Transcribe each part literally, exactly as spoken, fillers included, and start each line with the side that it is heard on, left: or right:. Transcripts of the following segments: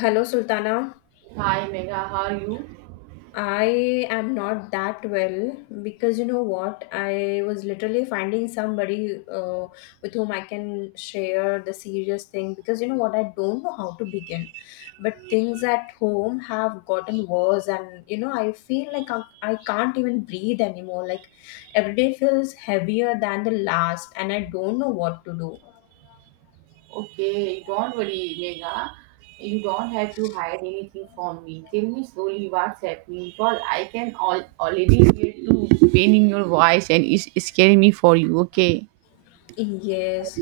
left: Hello, Sultana.
right: Hi Megha, how are you?
left: I am not that well because you know what? I was literally finding somebody uh, with whom I can share the serious thing because you know what? I don't know how to begin. But things at home have gotten worse, and you know, I feel like I, I can't even breathe anymore. Like every day feels heavier than the last, and I don't know what to do.
right: Okay, don't worry, Megha. You don't have to hide anything from me. Tell me slowly what's happening because I can all, already hear you pain in your voice and it's scaring me for you, okay?
left: Yes.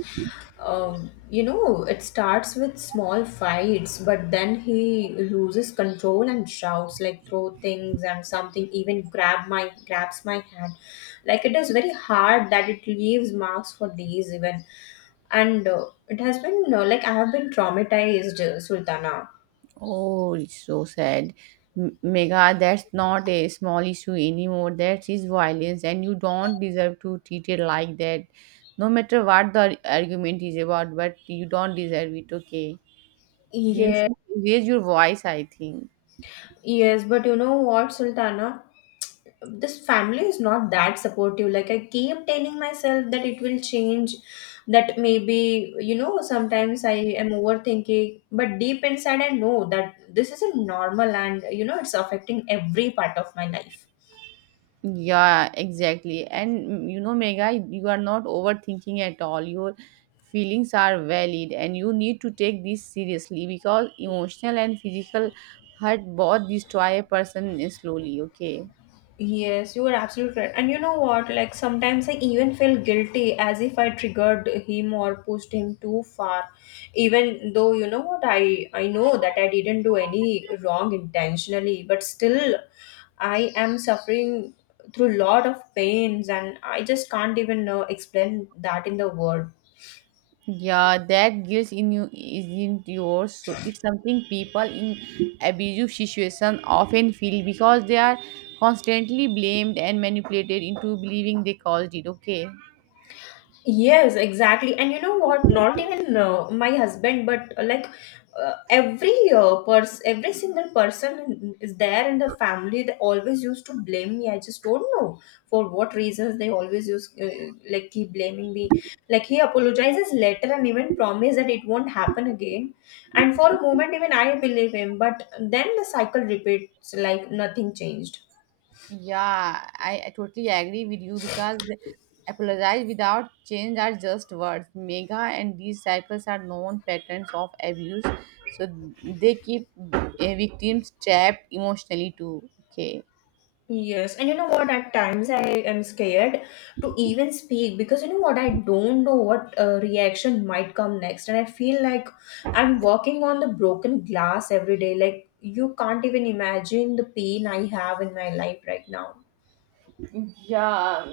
left: Um, you know, it starts with small fights, but then he loses control and shouts, like throw things and something even grab my grabs my hand. Like it is very hard that it leaves marks for days even. And uh, it has been uh, like I have been traumatized, uh, Sultana.
right: Oh, it's so sad. M- Megha, that's not a small issue anymore. That is violence, and you don't deserve to treat it like that. No matter what the ar- argument is about, but you don't deserve it, okay? You
left: Yes.
right: should raise your voice, I think.
left: Yes, but you know what, Sultana? This family is not that supportive. Like, I keep telling myself that it will change, that maybe, you know, sometimes I am overthinking, but deep inside, I know that this isn't normal and, you know, it's affecting every part of my life.
right: Yeah, exactly. And mm, you know, Mega, you are not overthinking at all. Your feelings are valid, and you need to take this seriously because emotional and physical hurt both destroy a person slowly. Okay.
left: Yes, you are absolutely right. And you know what? Like sometimes I even feel guilty as if I triggered him or pushed him too far. Even though you know what I I know that I didn't do any wrong intentionally, but still I am suffering through lot of pains and I just can't even uh, explain that in the word.
right: Yeah, that guilt in you isn't yours. So it's something people in abusive situation often feel because they are constantly blamed and manipulated into believing they caused it. Okay.
left: Yes, exactly. And you know what? Not even uh, my husband, but uh, like uh, every uh, person, every single person is there in the family. They always used to blame me. I just don't know for what reasons they always use uh, like keep blaming me. Like he apologizes later and even promise that it won't happen again. And for a moment, even I believe him. But then the cycle repeats like nothing changed.
right: Yeah, I, I totally agree with you because apologize without change are just words. Mega and these cycles are known patterns of abuse, so they keep uh, victims trapped emotionally too. Okay.
left: Yes, and you know what? At times I am scared to even speak because you know what? I don't know what uh, reaction might come next, and I feel like I'm walking on the broken glass every day. Like, you can't even imagine the pain I have in my life right now.
right: Yeah,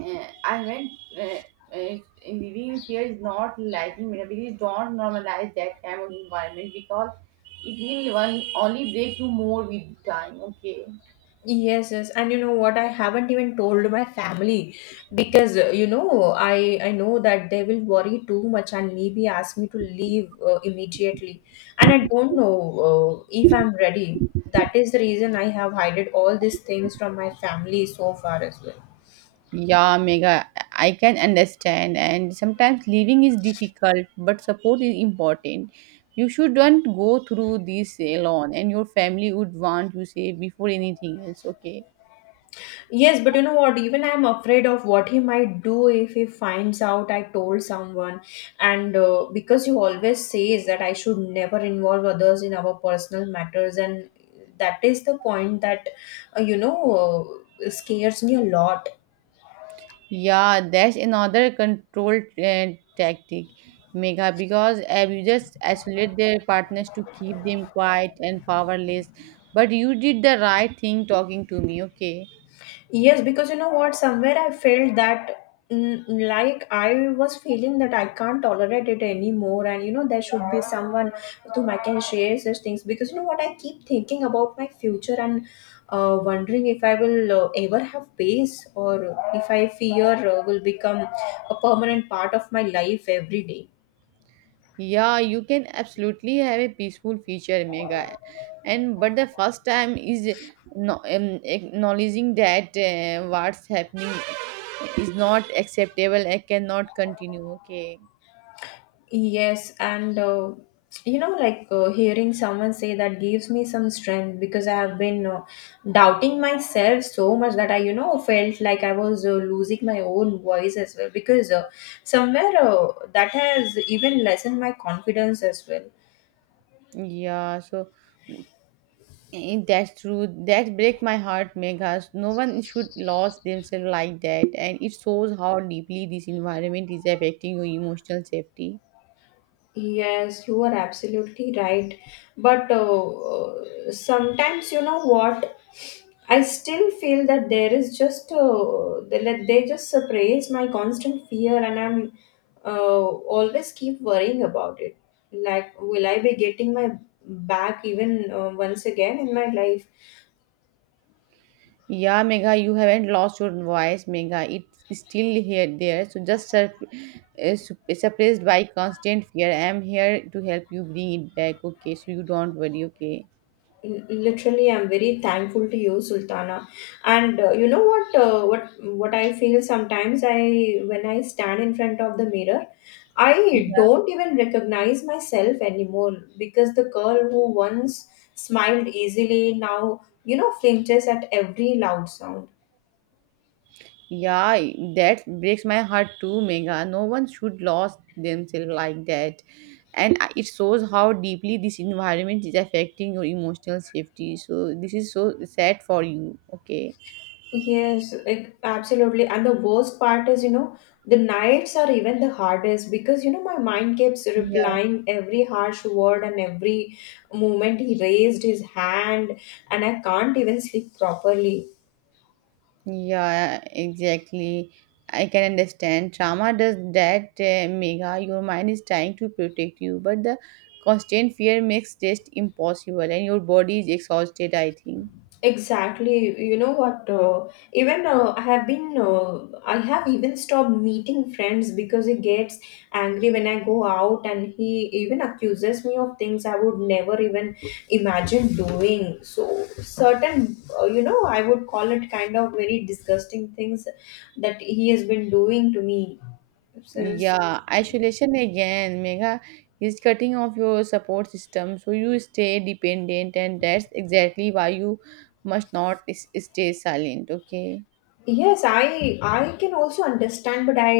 right: uh, I meant uh, uh, living in fear is not liking vulnerabilities. Don't normalize that kind of environment because it will one only break you more with time. Okay.
left: Yes, yes, and you know what? I haven't even told my family because uh, you know I I know that they will worry too much and maybe ask me to leave uh, immediately, and I don't know uh, if I'm ready. That is the reason I have hided all these things from my family so far as well.
right: Yeah, mega. I can understand. And sometimes leaving is difficult, but support is important. You shouldn't go through this alone, and your family would want you say before anything else. Okay.
left: Yes, but you know what? Even I'm afraid of what he might do if he finds out I told someone. And uh, because he always says that I should never involve others in our personal matters, and that is the point that, uh, you know, uh, scares me a lot.
right: Yeah, that's another control uh, tactic, Mega, because abusers isolate their partners to keep them quiet and powerless. But you did the right thing talking to me, okay?
left: Yes, because you know what, somewhere I felt that mm, like I was feeling that I can't tolerate it anymore, and you know, there should be someone to whom I can share such things because you know what, I keep thinking about my future and uh, wondering if I will uh, ever have peace or if I fear uh, will become a permanent part of my life every day.
right: Yeah, you can absolutely have a peaceful future, Mega. And but the first time is no, um, acknowledging that uh, what's happening is not acceptable. I cannot continue. Okay.
left: Yes, and uh, you know, like uh, hearing someone say that gives me some strength because I have been uh, doubting myself so much that I, you know, felt like I was uh, losing my own voice as well because uh, somewhere uh, that has even lessened my confidence as well.
right: Yeah. So eh, that's true. That break my heart, Megas. No one should lose themselves like that, and it shows how deeply this environment is affecting your emotional safety.
left: Yes, you are absolutely right. But uh, sometimes, you know what? I still feel that there is just uh, they, let- they just suppress my constant fear, and I'm uh, always keep worrying about it. Like, will I be getting my back even uh, once again in my life?
right: Yeah, Megha, you haven't lost your voice, Megha. It's still here, there. So just sur- uh, sup- suppressed by constant fear. I'm here to help you bring it back. Okay, so you don't worry. Okay.
left: L- literally I'm very thankful to you, Sultana, and uh, you know what, uh, what what I feel sometimes, I when I stand in front of the mirror, I don't even recognize myself anymore because the girl who once smiled easily now, you know, flinches at every loud sound.
right: Yeah, that breaks my heart too, Megha. No one should lose themselves like that, and I- it shows how deeply this environment is affecting your emotional safety. So this is so sad for you. Okay.
left: Yes, like absolutely. And the worst part is, you know, the nights are even the hardest because, you know, my mind keeps
right: Yeah.
left: replying every harsh word and every moment he raised his hand, and I can't even sleep properly.
right: Yeah, exactly. I can understand. Trauma does that, uh, Megha. Your mind is trying to protect you, but the constant fear makes test impossible, and your body is exhausted, I think.
left: Exactly. You know what? Uh, even uh, I have been, uh, I have even stopped meeting friends because he gets angry when I go out and he even accuses me of things I would never even imagine doing. So, certain, uh, you know, I would call it kind of very disgusting things that he has been doing to me since.
right: Yeah, isolation again, Megha, is cutting off your support system, so you stay dependent, and that's exactly why you must not s- stay silent, okay?
left: Yes, I I can also understand, but I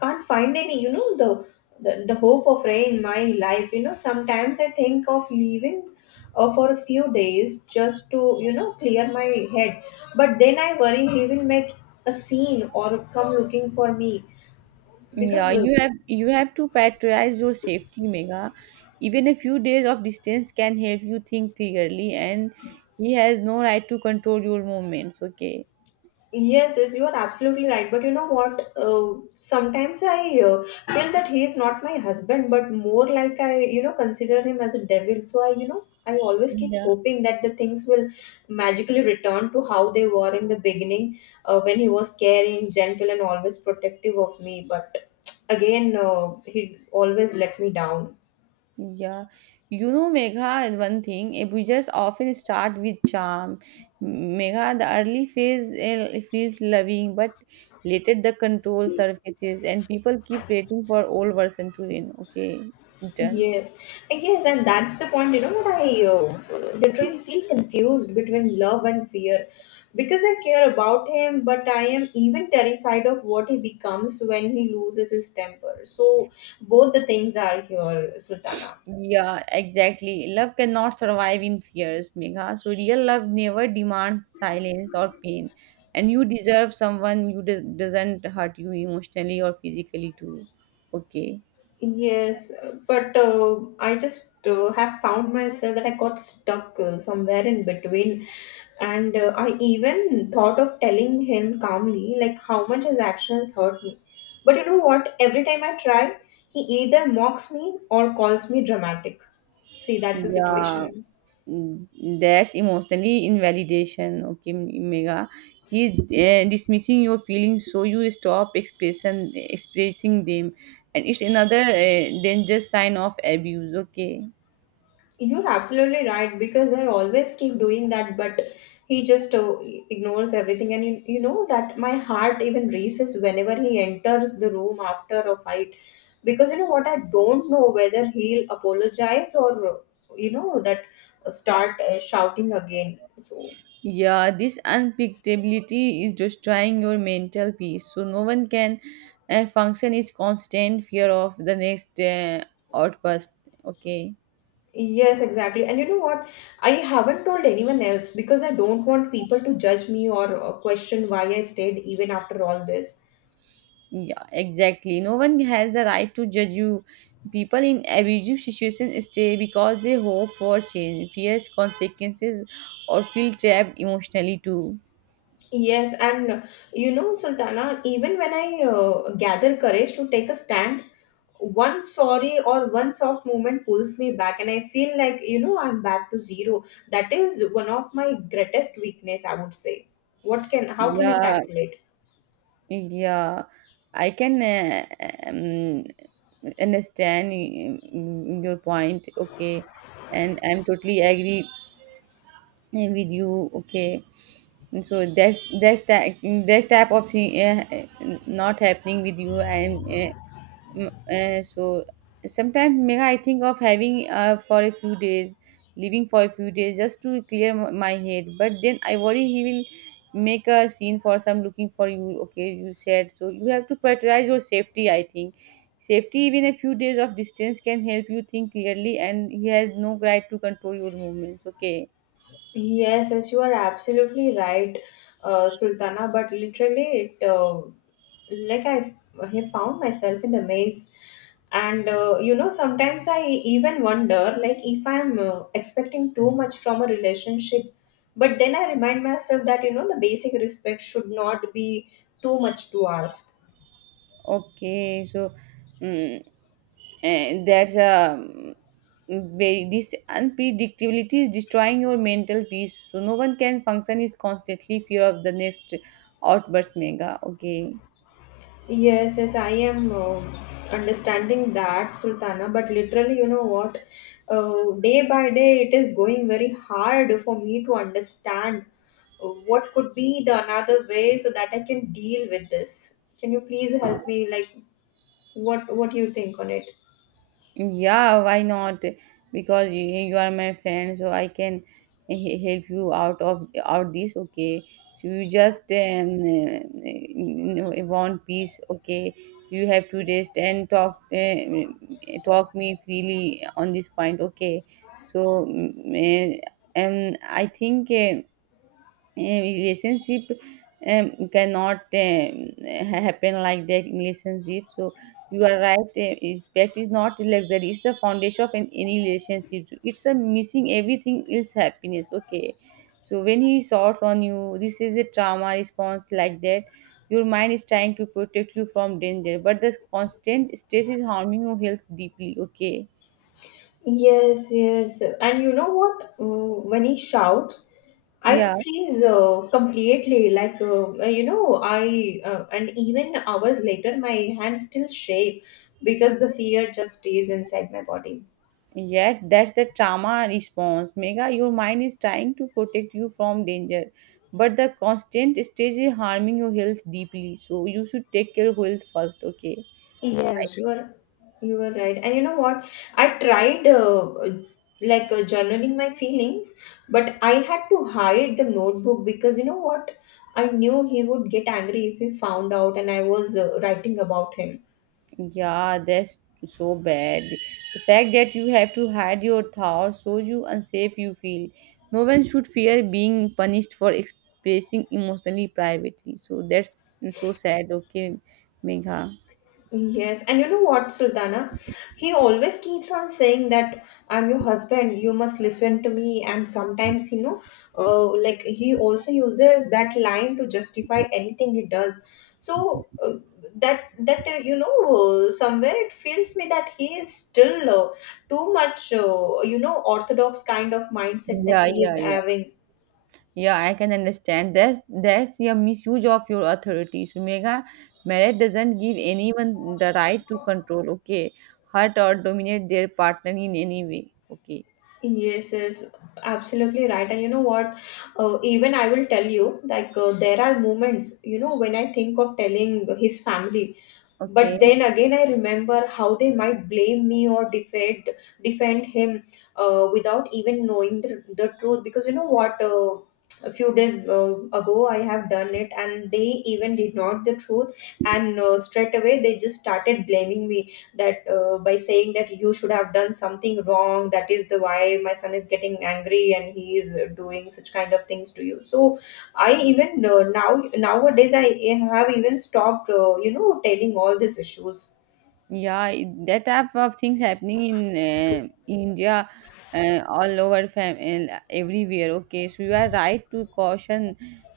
left: can't find any, you know, the the, the hope of rain in my life. You know, sometimes I think of leaving uh, for a few days just to, you know, clear my head. But then I worry he will make a scene or come looking for me
right: Yeah,
left: because uh,
right: you have you have to prioritize your safety, Mega. Even a few days of distance can help you think clearly, and he has no right to control your movements. Okay.
left: yes, yes, you are absolutely right. But you know what? Uh, sometimes I uh, feel that he is not my husband, but more like I, you know, consider him as a devil. So I, you know, I always keep
right: Yeah,
left: hoping that the things will magically return to how they were in the beginning, uh, when he was caring, gentle, and always protective of me. But again, uh, he always let me down.
right: yeah. You know, Megha, one thing, abusers often start with charm. Megha, the early phase eh, feels loving, but later the control surfaces, and people keep waiting for old version to reign. Okay, return.
left: Yes, yes, and that's the point. You know what I uh, literally feel confused between love and fear because I care about him, but I am even terrified of what he becomes when he loses his temper. So both the things are here, Sultana.
right: Yeah, exactly. Love cannot survive in fears, Megha. So real love never demands silence or pain. And you deserve someone who do- doesn't hurt you emotionally or physically too. Okay.
left: Yes, uh, but uh, I just uh, have found myself that I got stuck uh, somewhere in between, and uh, I even thought of telling him calmly, like how much his actions hurt me. But you know what? Every time I try, he either mocks me or calls me dramatic. See, that's the
right: Yeah,
left: situation.
right: mm, that's emotionally invalidation. Okay, Mega. He's uh, dismissing your feelings, so you stop expression expressing them, and it's another uh, dangerous sign of abuse. Okay.
left: You're absolutely right because I always keep doing that, but he just uh, ignores everything. And you, you know that my heart even races whenever he enters the room after a fight because you know what I don't know whether he'll apologize or uh, you know that uh, start uh, shouting again. So,
right: Yeah, this unpredictability is destroying your mental peace. So no one can uh, function is constant fear of the next uh, outburst. Okay.
left: yes, exactly. And you know what? I haven't told anyone else because I don't want people to judge me or uh, question why I stayed even after all this.
right: Yeah, exactly. No one has the right to judge you. People in abusive situations stay because they hope for change, fears consequences, or feel trapped emotionally too.
left: Yes, and you know, Sultana, even when I uh, gather courage to take a stand, one sorry or one soft moment pulls me back, and I feel like you know I'm back to zero. That is one of my greatest weakness, I would say. What can How can I
right: Yeah,
left: tackle it?
right: Yeah, I can uh, um, understand mm, your point. Okay, and I'm totally agree eh, with you. Okay, and so that's that's that type of thing uh, not happening with you, and uh, Mm, eh, so sometimes Megha, I think of having uh, for a few days, leaving for a few days just to clear m- my head. But then I worry he will make a scene for some looking for you. Okay, you said so. You have to prioritize your safety. I think safety, even a few days of distance, can help you think clearly. And he has no right to control your movements. Okay,
left: Yes, yes, you are absolutely right, uh, Sultana. But literally, it uh, like I, I found myself in the maze, and uh, you know, sometimes I even wonder, like, if I'm uh, expecting too much from a relationship. But then I remind myself that you know the basic respect should not be too much to ask.
right: okay. So, mm and that's um, very this unpredictability is destroying your mental peace so no one can function is constantly fear of the next outburst mega okay.
left: Yes, yes, I am uh, understanding that, Sultana. But literally, you know what? Uh, day by day, it is going very hard for me to understand uh, what could be the another way so that I can deal with this. Can you please help me? Like, what what you think on it?
right: Yeah, why not? Because you, you are my friend, so I can he- help you out of out this. Okay, so you just um, uh, uh, want peace. Okay, you have to rest and talk uh, talk me freely on this point. Okay, so mm, eh, and I think. Uh, a relationship um, cannot um, ha- happen like that in relationship so you are right uh, respect is not a luxury, it's the foundation of an, any relationship. So, it's a missing everything else happiness okay, so when he shouts on you this is a trauma response like that, your mind is trying to protect you from danger, but the constant stress is harming your health deeply, okay.
left: Yes, yes. And you know what? Mm, When he shouts, I
right: yeah
left: freeze uh, completely. Like, uh, uh, you know, I, uh, and even hours later, my hands still shake because the fear just stays inside my body.
right: Yet, that's the trauma response. Mega, your mind is trying to protect you from danger, but the constant stage is harming your health deeply. So, you should take care of health first, okay?
left: Yes, you are, you were right. And you know what? I tried, uh, uh, like, uh, journaling my feelings, but I had to hide the notebook because you know what? I knew he would get angry if he found out and I was uh, writing about him.
right: Yeah, that's so bad. The fact that you have to hide your thoughts shows you unsafe you feel. No one should fear being punished for expressing emotionally privately. So, that's so sad, okay, Megha?
left: Yes, and you know what, Sultana? He always keeps on saying that I'm your husband, you must listen to me. And sometimes, you know, uh, like he also uses that line to justify anything he does. So uh, that that uh, you know, uh, somewhere it feels me that he is still uh, too much, uh, you know, orthodox kind of mindset that
right: Yeah,
left: he
right: yeah,
left: is
right: yeah.
left: having.
right: Yeah, I can understand. That's that's your misuse of your authority. So, mega marriage doesn't give anyone the right to control, okay, hurt or dominate their partner in any way. Okay.
left: Yes, yes, absolutely right. And you know what? Uh, even I will tell you, like, uh, there are moments, you know, when I think of telling his family, but
right: Okay.
left: then again I remember how they might blame me or defend defend him, uh, without even knowing the, the truth. Because you know what? Uh, a few days uh, ago I have done it, and they even did not the truth, and uh, straight away they just started blaming me that, uh, by saying that you should have done something wrong, that is the why my son is getting angry and he is doing such kind of things to you. So I even, uh, now nowadays I have even stopped, uh, you know, telling all these issues.
right: Yeah, i- that type of things happening in uh, India, uh, all over fam uh, everywhere. Okay, so you are right to caution.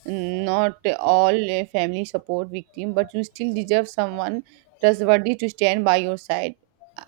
right: mm, Not all uh, family support victim, but you still deserve someone trustworthy to stand by your side.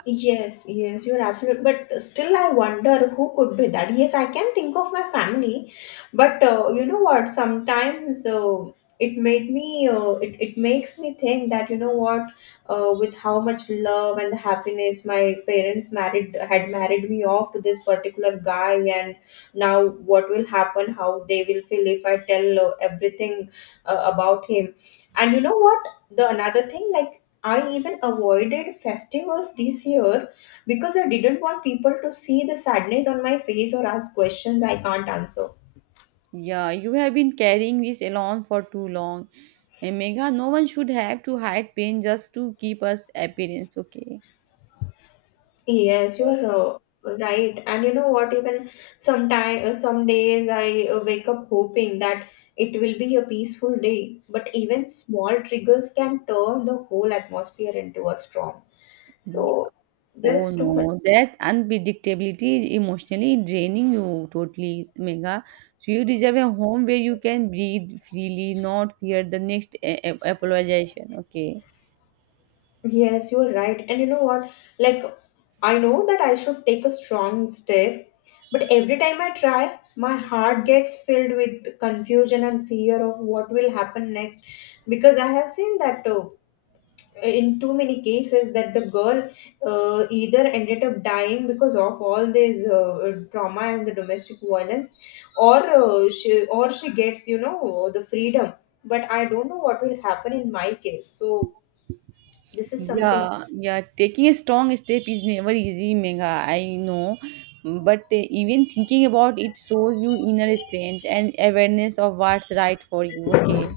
left: Yes, yes, you're absolutely. But still, I wonder who could be that. Yes, I can think of my family, but uh, you know what? Sometimes uh, it made me. Uh, it it makes me think that, you know what, uh, with how much love and happiness my parents married had married me off to this particular guy, and now what will happen? How they will feel if I tell uh, everything uh, about him? And you know what? The another thing, like, I even avoided festivals this year because I didn't want people to see the sadness on my face or ask questions I can't answer.
right: Yeah, you have been carrying this alone for too long. And Megha, no one should have to hide pain just to keep us appearance, okay?
left: Yes, you're uh, right. And you know what? Even sometime, uh, some days I uh, wake up hoping that it will be a peaceful day, but even small triggers can turn the whole atmosphere into a storm.
right: Ye-
left: So there
right: Oh
left: is too much.
right: no, that unpredictability is emotionally draining you totally, Megha. So you deserve a home where you can breathe freely, not fear the next a- a- apologization, okay?
left: Yes, you are right. And you know what? Like, I know that I should take a strong step, but every time I try, my heart gets filled with confusion and fear of what will happen next. Because I have seen that, uh, in too many cases, that the girl uh, either ended up dying because of all this uh, trauma and the domestic violence, or uh, she or she gets, you know, the freedom. But I don't know what will happen in my case. So this is something.
right: Yeah, yeah, taking a strong step is never easy, Megha. I know, but uh, even thinking about it shows you inner strength and awareness of what's right for you. Okay.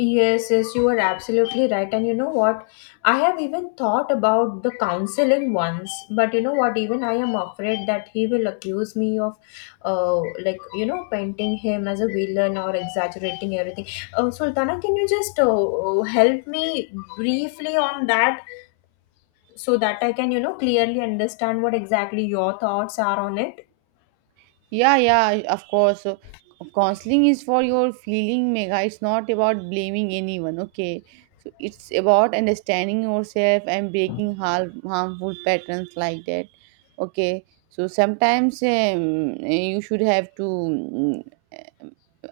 left: Yes, yes, you are absolutely right. And you know what? I have even thought about the counseling once, but you know what? Even I am afraid that he will accuse me of, uh, like, you know, painting him as a villain or exaggerating everything. Uh, Sultana, can you just uh, help me briefly on that, so that I can, you know, clearly understand what exactly your thoughts are on it?
right: Yeah, yeah, of course. So, counseling is for your feeling, Mega. It's not about blaming anyone, okay? So it's about understanding yourself and breaking harm, harmful patterns like that, okay? So sometimes um, you should have to mm,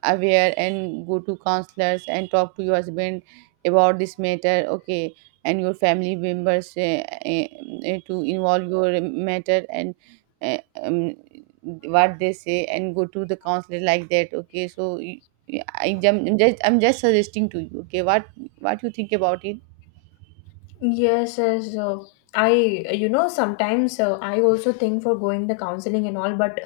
right: aware and go to counselors and talk to your husband about this matter, okay? And your family members uh, uh, uh, to involve your matter and uh, um, what they say and go to the counselor like that, okay. So y- y- I jump- i'm just i'm just suggesting to you, okay? what what you think about it?
left: Yes, yes. Uh, I, you know, sometimes uh, I also think for going the counseling and all, but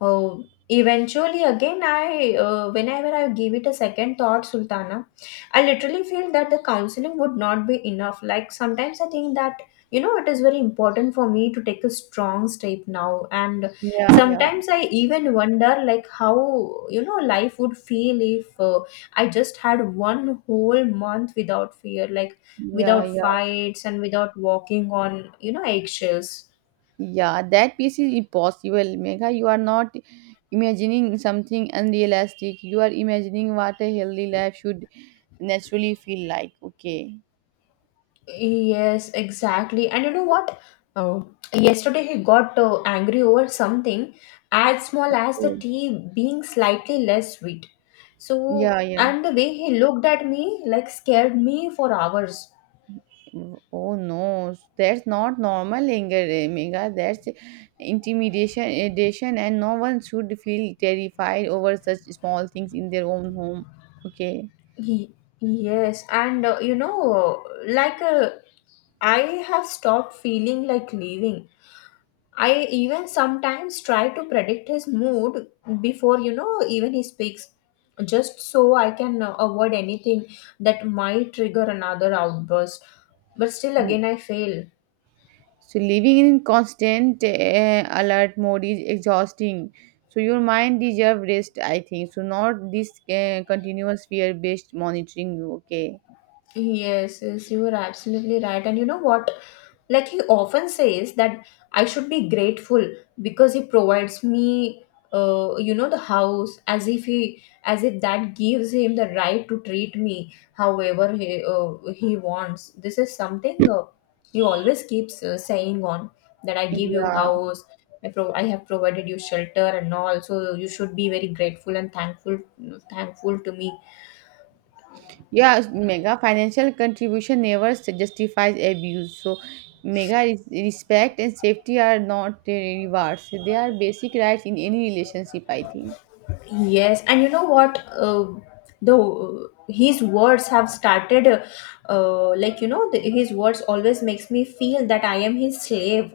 left: uh, eventually, again, I, uh, whenever I give it a second thought, Sultana, I literally feel that the counseling would not be enough. Like sometimes I think that, you know, it is very important for me to take a strong step now. And
right: yeah yeah
left: sometimes I even wonder, like, how, you know, life would feel if uh, I just had one whole month without fear. Like,
right: yeah
left: without
right: yeah
left: fights and without walking on, you know, eggshells.
right: yeah, that piece is impossible, Megha. You are not imagining something unrealistic, you are imagining what a healthy life should naturally feel like, okay.
left: Yes, exactly. And you know what? Oh, yesterday he got uh, angry over something as small as the
right: yeah
left: tea being slightly less sweet. So,
right: yeah yeah
left: and the way he looked at me, like, scared me for hours.
right: Oh no, that's not normal anger, eh, that's intimidation, addition, and no one should feel terrified over such small things in their own home. Okay.
left: he, yes, and uh, you know, like uh, I have stopped feeling like leaving. I even sometimes try to predict his mood before, you know, even he speaks, just so I can uh, avoid anything that might trigger another outburst. But still,
right: Mm.
left: again, I fail.
right: So living in constant eh, alert mode is exhausting. So your mind deserves rest, I think. So not this eh, continuous fear-based monitoring. Okay.
left: Yes, yes, you are absolutely right. And you know what? Like, he often says that I should be grateful because he provides me, uh, you know, the house, as if he, as if that gives him the right to treat me however he uh, he wants. This is something uh, he always keeps uh, saying on, that I give you
right: Yeah.
left: house, I pro- I have provided you shelter and all, so you should be very grateful and thankful, thankful to me.
right: Yeah, mega, financial contribution never s- justifies abuse. So, mega res- respect and safety are not uh, rewards. They are basic rights in any relationship, I think.
left: Yes, and you know what? Uh, the his words have started, uh, uh, like, you know, the, his words always makes me feel that I am his slave,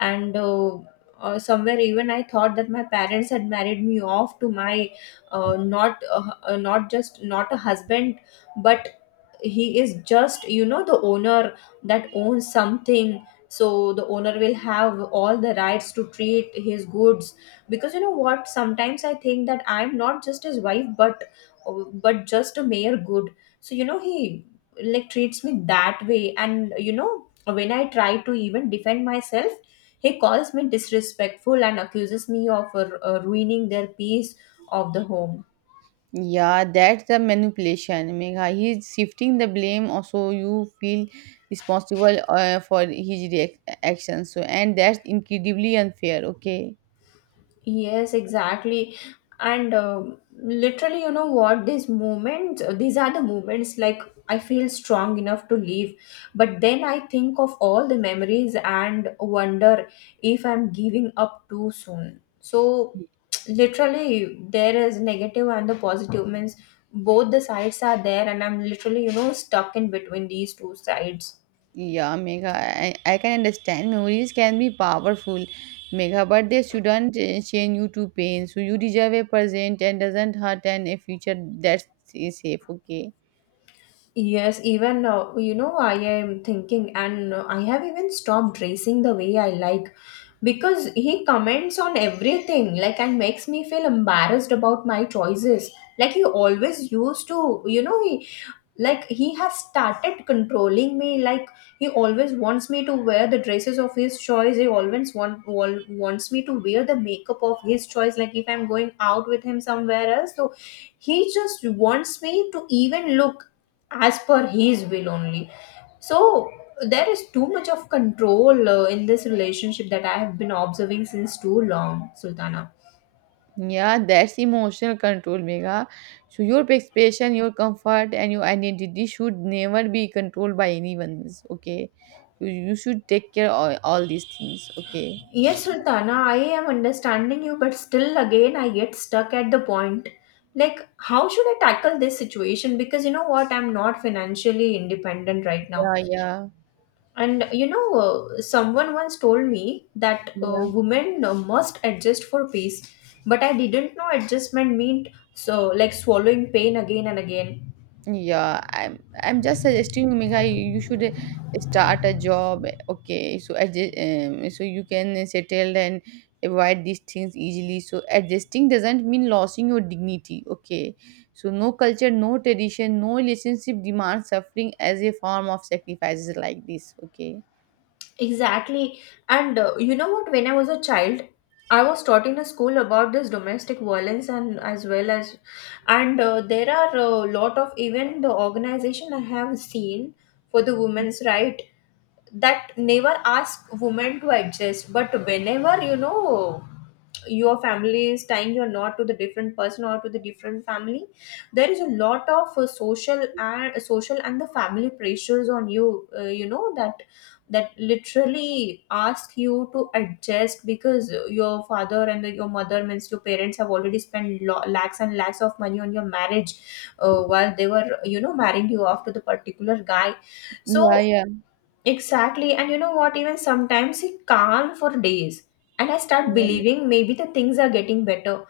left: and uh, uh, somewhere even I thought that my parents had married me off to my, uh, not, uh, uh, not just not a husband, but he is just, you know, the owner, that owns something. So the owner will have all the rights to treat his goods. Because you know what, sometimes I think that I'm not just his wife, but but just a mere good. So, you know, he like treats me that way. And you know, when I try to even defend myself, he calls me disrespectful and accuses me of uh, ruining their peace of the home.
right: Yeah, that's the manipulation. Mega, he's shifting the blame, also, you feel responsible uh, for his reac- actions. So, and that's incredibly unfair, okay?
left: Yes, exactly. And um, literally, you know what? These moments, these are the moments like, I feel strong enough to leave. But then I think of all the memories and wonder if I'm giving up too soon. So, literally, there is negative and the positive, means both the sides are there, and I'm literally, you know, stuck in between these two sides.
right: Yeah, Megha, I, I can understand memories can be powerful, Megha, but they shouldn't uh, chain you to pain. So you deserve a present and doesn't hurt and a future that's is safe, okay?
left: Yes, even uh, you know, I am thinking, and uh, I have even stopped dressing the way I like because he comments on everything, like, and makes me feel embarrassed about my choices. Like, he always used to, you know, he like, he has started controlling me. Like, he always wants me to wear the dresses of his choice. He always want, wal- wants me to wear the makeup of his choice. Like, if I'm going out with him somewhere else, so he just wants me to even look as per his will only. So there is too much of control uh, in this relationship that I have been observing since too long, Sultana.
right: Yeah, that's emotional control, Megha. So your expression, your comfort, and your identity should never be controlled by anyone, else, okay? You, you should take care of all these things, okay?
left: Yes, Sultana, I am understanding you, but still again I get stuck at the point, like, how should I tackle this situation? Because you know what, I'm not financially independent right now.
right: Yeah, yeah,
left: And you know, uh, someone once told me that
right: yeah.
left: uh, women uh, must adjust for peace, but I didn't know adjustment meant so, like, swallowing pain again and again.
right: Yeah, I'm I'm just suggesting you, Megha, you should uh, start a job. Okay, so adjust, um, so you can settle and avoid these things easily. So adjusting doesn't mean losing your dignity. Okay, so no culture, no tradition, no relationship demands suffering as a form of sacrifices like this. Okay.
left: Exactly. And uh, you know what? When I was a child, I was taught in a school about this domestic violence, and as well as, and uh, there are a lot of even the organization I have seen for the women's right, that never ask women to adjust. But whenever, you know, your family is tying you not to the different person or to the different family, there is a lot of uh, social and social and the family pressures on you, uh, you know, that that literally ask you to adjust, because your father and the, your mother, means your parents, have already spent lo- lakhs and lakhs of money on your marriage, uh, while they were, you know, marrying you off to the particular guy.
right: Yeah,
left: So,
right: yeah.
left: exactly. And you know what? Even sometimes it calm for days, and I start believing maybe the things are getting better.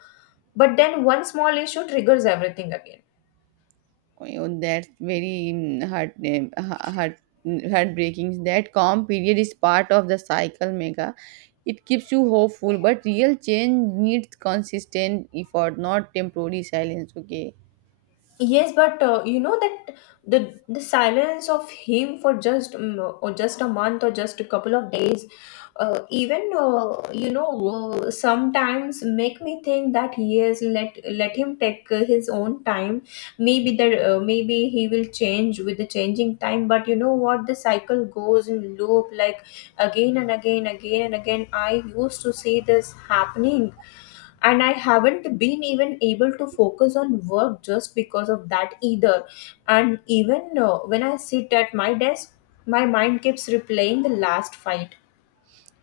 left: But then one small issue triggers everything again.
right: Oh, that's very mm, heart, eh, ha- heart, mm, heartbreaking. That calm period is part of the cycle, Mega. It keeps you hopeful, but real change needs consistent effort, not temporary silence. Okay.
left: Yes, but uh, you know, that the the silence of him for just um, or just a month or just a couple of days, uh, even uh, you know, uh, sometimes make me think that, yes, let let him take uh, his own time. Maybe there uh, maybe he will change with the changing time. But you know what, the cycle goes in loop, like again and again, again and again. I used to see this happening, and I haven't been even able to focus on work just because of that either. And even, uh, when I sit at my desk, my mind keeps replaying the last fight.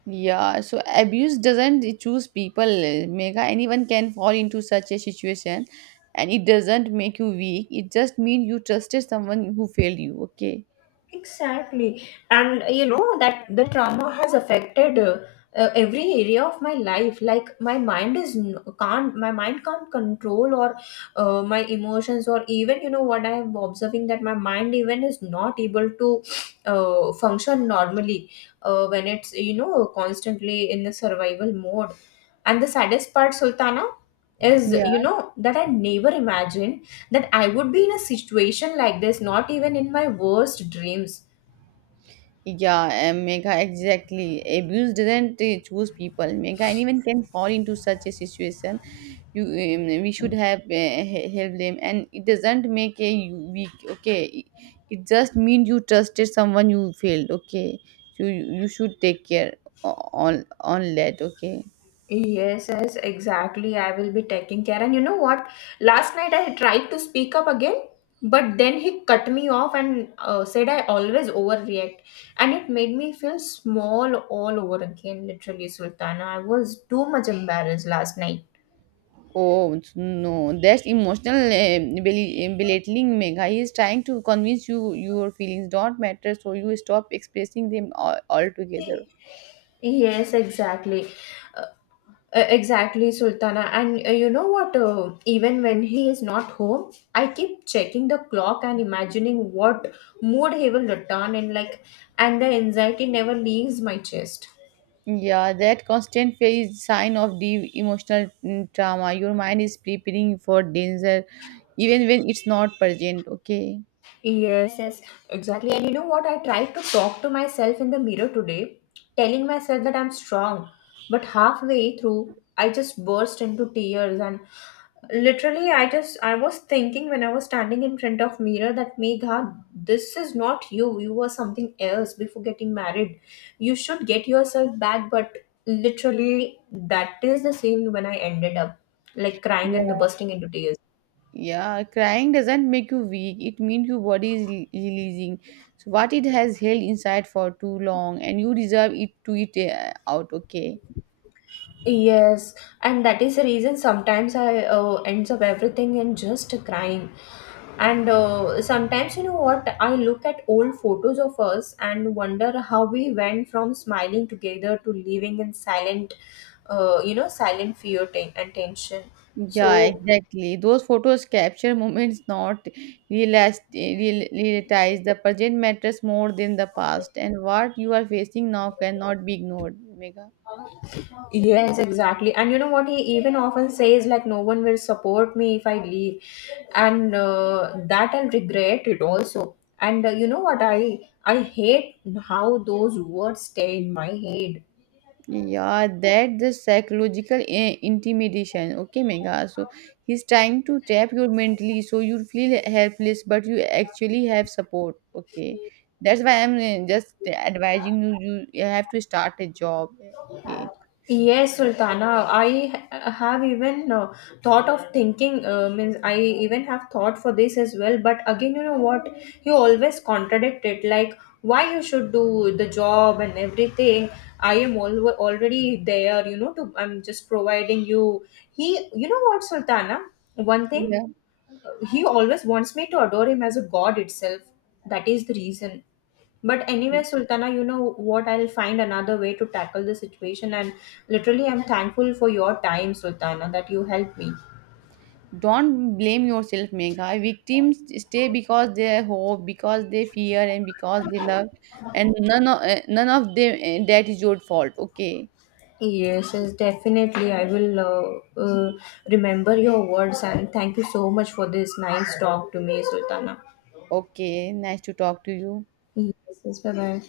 right: Yeah, so abuse doesn't choose people, eh, Mega. Anyone can fall into such a situation, and it doesn't make you weak. It just means you trusted someone who failed you. Okay.
left: Exactly. And uh, you know that the trauma has affected, uh, uh, every area of my life. Like my mind is n- can't my mind can't control or uh, my emotions. Or even, you know what, I am observing that my mind even is not able to uh, function normally uh, when it's, you know, constantly in the survival mode. And the saddest part, Sultana, is, you
right: Yeah.
left: know, that I never imagined that I would be in a situation like this, not even in my worst dreams.
right: Yeah, and Megha, exactly. Abuse does not uh, choose people. Megha, anyone can fall into such a situation. You, um, we should have uh, he- helped them, and it doesn't make a you weak. Okay, it it just means you trusted someone you failed. Okay, so you, you should take care o- on on that. Okay.
left: Yes, yes, exactly. I will be taking care. And you know what? Last night I tried to speak up again, but then he cut me off and uh, said I always overreact. And it made me feel small all over again, literally, Sultana. I was too much embarrassed last night.
right: Oh so, no, that's emotional uh, bel- belittling, Megha. He is trying to convince you your feelings don't matter, so you stop expressing them all altogether.
left: Yes, exactly. Uh, Uh, exactly, Sultana. And uh, you know what? Uh, even when he is not home, I keep checking the clock and imagining what mood he will return in, like, and the anxiety never leaves my chest.
right: Yeah, that constant fear is sign of deep emotional mm, trauma. Your mind is preparing for danger even when it's not present, okay?
left: Yes, yes, exactly. And you know what? I tried to talk to myself in the mirror today, telling myself that I'm strong. But halfway through, I just burst into tears, and literally, I just I was thinking, when I was standing in front of mirror, that Megha, this is not you. You were something else before getting married. You should get yourself back. But literally, that is the same, when I ended up like crying
right: Yeah.
left: and bursting into tears.
right: Yeah, crying doesn't make you weak. It means your body is re- releasing. So what it has held inside for too long and you deserve it to it uh, out, okay?
left: Yes, and that is the reason sometimes I uh, ends up everything in just crying. And uh, sometimes, you know what, I look at old photos of us and wonder how we went from smiling together to living in silent, uh, you know, silent fear ten- and tension.
right: Yeah,
left: So,
right: exactly. Those photos capture moments not realized, real, realized. The present matters more than the past, and what you are facing now cannot be ignored, Mega.
left: yes, exactly. And you know what, he even often says, like, no one will support me if I leave, and uh, that I'll regret it also. And uh, you know what, I I hate how those words stay in my head.
right: Yeah, that the psychological eh, intimidation. Okay, Mega. So he's trying to trap you mentally, so you feel helpless, but you actually have support. Okay, that's why I'm eh, just advising you. You you have to start a job. Okay.
left: Yes, Sultana. I ha- have even uh, thought of thinking. Uh, means, I even have thought for this as well. But again, you know what, you always contradict it. Like, why you should do the job and everything. I am al- already there, you know. To, I'm just providing you. He, you know what, Sultana, one thing,
right: Yeah.
left: he always wants me to adore him as a god itself. That is the reason. But anyway, Sultana, you know what, I'll find another way to tackle the situation. And literally, I'm thankful for your time, Sultana, that you helped me.
right: Don't blame yourself, Megha. Victims stay because they hope, because they fear, and because they love, and none of eh, none of them eh, that is your fault. Okay,
left: Yes, yes, definitely. I will uh, uh, remember your words. And thank you so much for this nice talk to me, Sultana.
right: okay. Nice to talk to you.
left: Yes, yes, bye bye.